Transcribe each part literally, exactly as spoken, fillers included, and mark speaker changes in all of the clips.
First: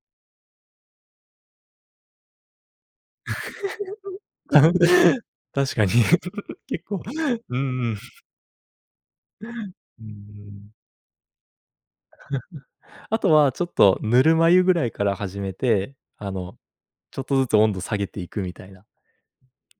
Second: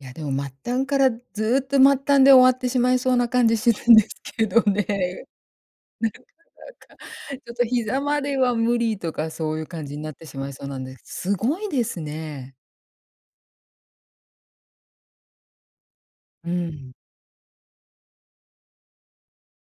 Speaker 1: いや、でも末端からずっと末端で終わってしまいそうな感じするんですけどね。
Speaker 2: 確かに。
Speaker 1: な
Speaker 2: 結
Speaker 1: かな
Speaker 2: 構、
Speaker 1: か、ちょっ
Speaker 2: う
Speaker 1: と
Speaker 2: んうん。
Speaker 1: 膝までは無理とか、そういう 感じに
Speaker 2: うんう
Speaker 1: なってしまいそう
Speaker 2: ん。
Speaker 1: なんで、凄いですね。
Speaker 2: あとは、ちょっとぬるま湯ぐらいから始めて、あ
Speaker 1: う
Speaker 2: の、
Speaker 1: ん。
Speaker 2: ちょっとずつ温度下げていくみたいな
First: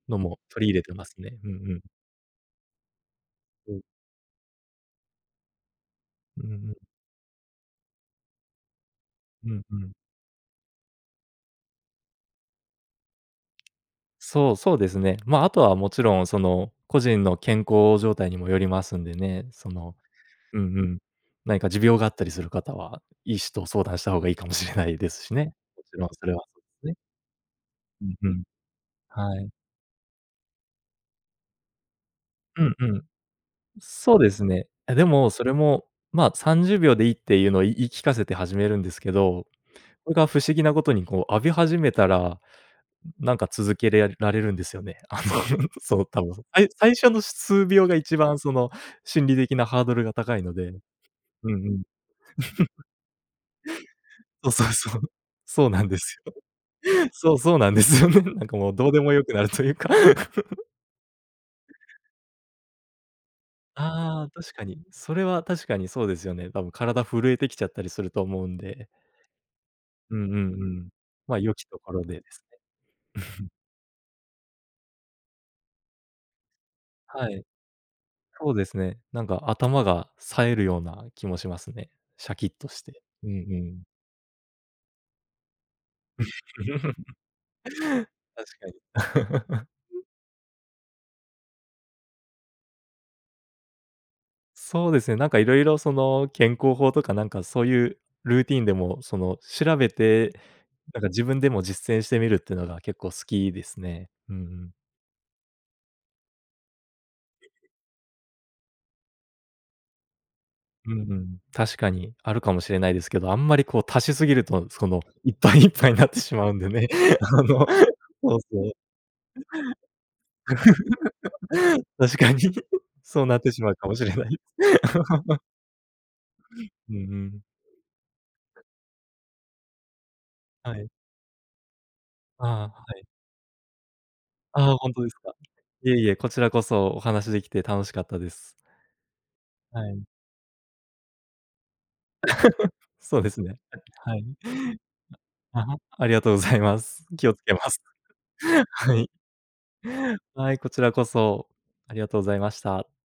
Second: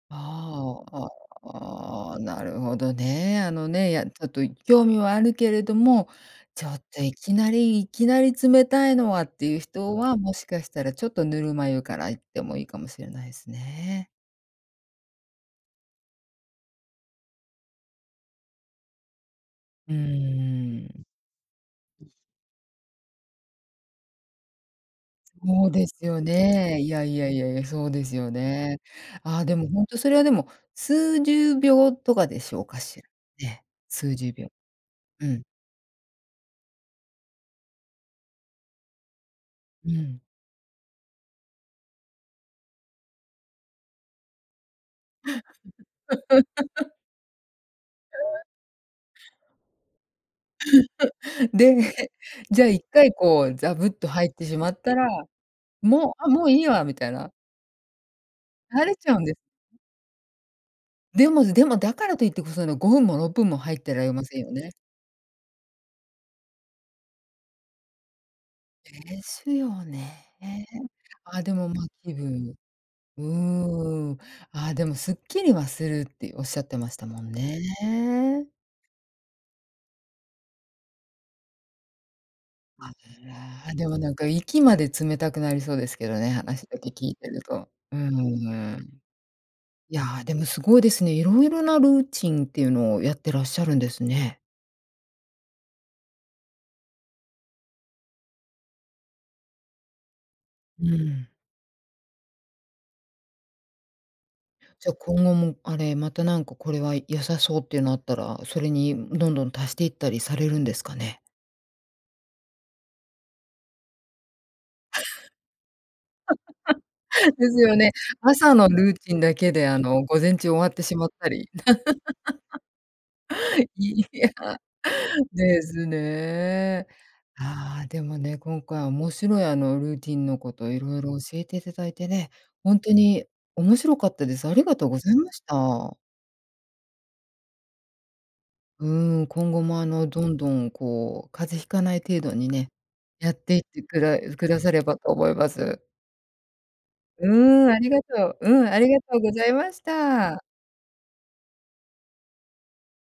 Speaker 2: のも取り入
Speaker 1: あ
Speaker 2: れてま
Speaker 1: あ、
Speaker 2: すね、うんうん。
Speaker 1: ああ、なるほどね。あの
Speaker 2: うん。
Speaker 1: ね、いや、ちょっと、い興味はあるけれども、
Speaker 2: うんう
Speaker 1: ちょ
Speaker 2: ん。
Speaker 1: っといきなりいきなり冷たいのはって
Speaker 2: う
Speaker 1: いう
Speaker 2: んうん。
Speaker 1: 人は、もしかしたらちょっとぬるま湯からいってもいいかもしれないですね。
Speaker 2: そうそうですね。まあ、あとはもちろんその、個人の健康状態にもよりますんでね。そ
Speaker 1: う
Speaker 2: の、うんう
Speaker 1: ー
Speaker 2: ん。
Speaker 1: ん。
Speaker 2: 何か持病があったりする方は、医師と相談した方がいいかもしれないですしね、
Speaker 1: そう
Speaker 2: も
Speaker 1: で
Speaker 2: ち
Speaker 1: す
Speaker 2: ろん、
Speaker 1: よ
Speaker 2: それはそうで
Speaker 1: ね、
Speaker 2: す
Speaker 1: い
Speaker 2: ね。
Speaker 1: やいやいやいや、そう
Speaker 2: う
Speaker 1: です
Speaker 2: んう
Speaker 1: よ
Speaker 2: ん。
Speaker 1: ね。あ
Speaker 2: は
Speaker 1: あ、
Speaker 2: い。
Speaker 1: でも、ほんとそれは、でも、数十秒とかでしょ
Speaker 2: う
Speaker 1: う
Speaker 2: ん
Speaker 1: か
Speaker 2: う
Speaker 1: し
Speaker 2: ん。
Speaker 1: ら、ね、数
Speaker 2: そうで
Speaker 1: 十
Speaker 2: す
Speaker 1: 秒。
Speaker 2: ね。え、で
Speaker 1: う
Speaker 2: もそ
Speaker 1: ん。
Speaker 2: れもまあ、さんじゅうびょうでいいっていうのを、言い聞かせて始めるんですけど、
Speaker 1: う
Speaker 2: それ
Speaker 1: ん。
Speaker 2: が不思議なことにこう、浴び始めたら、なんか続けれられるんですよね。あのそう多分、さい最 初の数秒が一番 その、心理的なハードルが高いので。う んう
Speaker 1: で、
Speaker 2: ん。
Speaker 1: じゃあいっかい、こう、ザブっと入って
Speaker 2: そう
Speaker 1: し
Speaker 2: そ
Speaker 1: ま
Speaker 2: う
Speaker 1: った
Speaker 2: そう。
Speaker 1: ら、
Speaker 2: そうなんで
Speaker 1: もう
Speaker 2: す
Speaker 1: あ、
Speaker 2: よ。
Speaker 1: もういいわ、みたいな。
Speaker 2: そうそうなんですよね。なんかもう
Speaker 1: 慣
Speaker 2: どう
Speaker 1: れ
Speaker 2: で
Speaker 1: ち
Speaker 2: も
Speaker 1: ゃう
Speaker 2: 良
Speaker 1: んで
Speaker 2: く
Speaker 1: す。
Speaker 2: なるというか。
Speaker 1: でもででも、だからと言ってこその、ごふんもろっぷんも入ってられま
Speaker 2: ああ、
Speaker 1: せんよ
Speaker 2: 確か
Speaker 1: ね？
Speaker 2: に。それは確かにそうですよね。たぶん体震えてきちゃったりすると思うんで。
Speaker 1: ですよ
Speaker 2: うんう
Speaker 1: ね。
Speaker 2: んうん。ま
Speaker 1: あ
Speaker 2: あ、
Speaker 1: あ、で
Speaker 2: 良き
Speaker 1: も、ま、
Speaker 2: ところ
Speaker 1: 気
Speaker 2: で、です
Speaker 1: 分
Speaker 2: ね。
Speaker 1: う ーん。ああ、でもすっきりはするっていうおっしゃってましたも
Speaker 2: は
Speaker 1: ん
Speaker 2: い。
Speaker 1: ね。
Speaker 2: そうですね。なんか頭が、冴えるような気もしますね。シャキッとし
Speaker 1: あ
Speaker 2: て。うんう
Speaker 1: ら、
Speaker 2: ん。
Speaker 1: でも、なんか、息まで冷たくなりそうですけどね、話だけ聞いてると。うー
Speaker 2: 確かに。
Speaker 1: ん。いや、でも凄いですね。色々なルーチンっていうのを、やってらっしゃるんですね。
Speaker 2: そうですね、なんかいろいろその、健康法とかなんかそういうルーティーンでもその、調べて、
Speaker 1: うー
Speaker 2: なんか自
Speaker 1: ん。
Speaker 2: 分でも実践してみるっていうのが結構好きですね。うんうん。
Speaker 1: じゃ、今後も、あれ、また、なんか、これは良さ
Speaker 2: うん
Speaker 1: そうっ
Speaker 2: うん。
Speaker 1: ていうのあったら、それにどんどん足していったりされるんですか
Speaker 2: うんう
Speaker 1: ね？
Speaker 2: ん。確かに、あるかもしれないですけど、あんまりこう足しすぎると、そのいっぱい、いっぱいになってしまうんでね。あ
Speaker 1: です
Speaker 2: の、
Speaker 1: よね。
Speaker 2: そう
Speaker 1: 朝
Speaker 2: そ
Speaker 1: の
Speaker 2: う。
Speaker 1: ルーチンだけで、あの、午前中終わってしまったり。
Speaker 2: 確かに、そうなってしま うかも
Speaker 1: い
Speaker 2: しれな
Speaker 1: や、
Speaker 2: い。
Speaker 1: ですね。
Speaker 2: うんうん。
Speaker 1: ああ、でもね、今回面白い、あの、ルーティンのこと
Speaker 2: は
Speaker 1: 色
Speaker 2: い。
Speaker 1: 々教えて頂いてね、
Speaker 2: あ
Speaker 1: ほん
Speaker 2: あ、
Speaker 1: と
Speaker 2: はい。
Speaker 1: に面白かったです。あり
Speaker 2: あ
Speaker 1: が
Speaker 2: あ、
Speaker 1: とう
Speaker 2: ほん
Speaker 1: ご
Speaker 2: と
Speaker 1: ざ
Speaker 2: で
Speaker 1: い
Speaker 2: す
Speaker 1: ま
Speaker 2: か。
Speaker 1: し
Speaker 2: いえ
Speaker 1: た。
Speaker 2: いえ、こちらこそお話しできて楽しかったです。
Speaker 1: うーん、今後も
Speaker 2: は
Speaker 1: あ
Speaker 2: い。
Speaker 1: の、どんどん、こう、風邪引かない程度にね、
Speaker 2: そうで
Speaker 1: やっ
Speaker 2: す
Speaker 1: て
Speaker 2: ね、
Speaker 1: いっ
Speaker 2: え、
Speaker 1: てく
Speaker 2: は
Speaker 1: だ
Speaker 2: い。
Speaker 1: くださればと思いま
Speaker 2: あ
Speaker 1: す。
Speaker 2: ありがとうございます。気をつけま
Speaker 1: うーん、あ
Speaker 2: す。
Speaker 1: りがとう、うん、あり
Speaker 2: は
Speaker 1: が
Speaker 2: い。
Speaker 1: とうございました。
Speaker 2: はい、こちらこそ、ありがとうございました。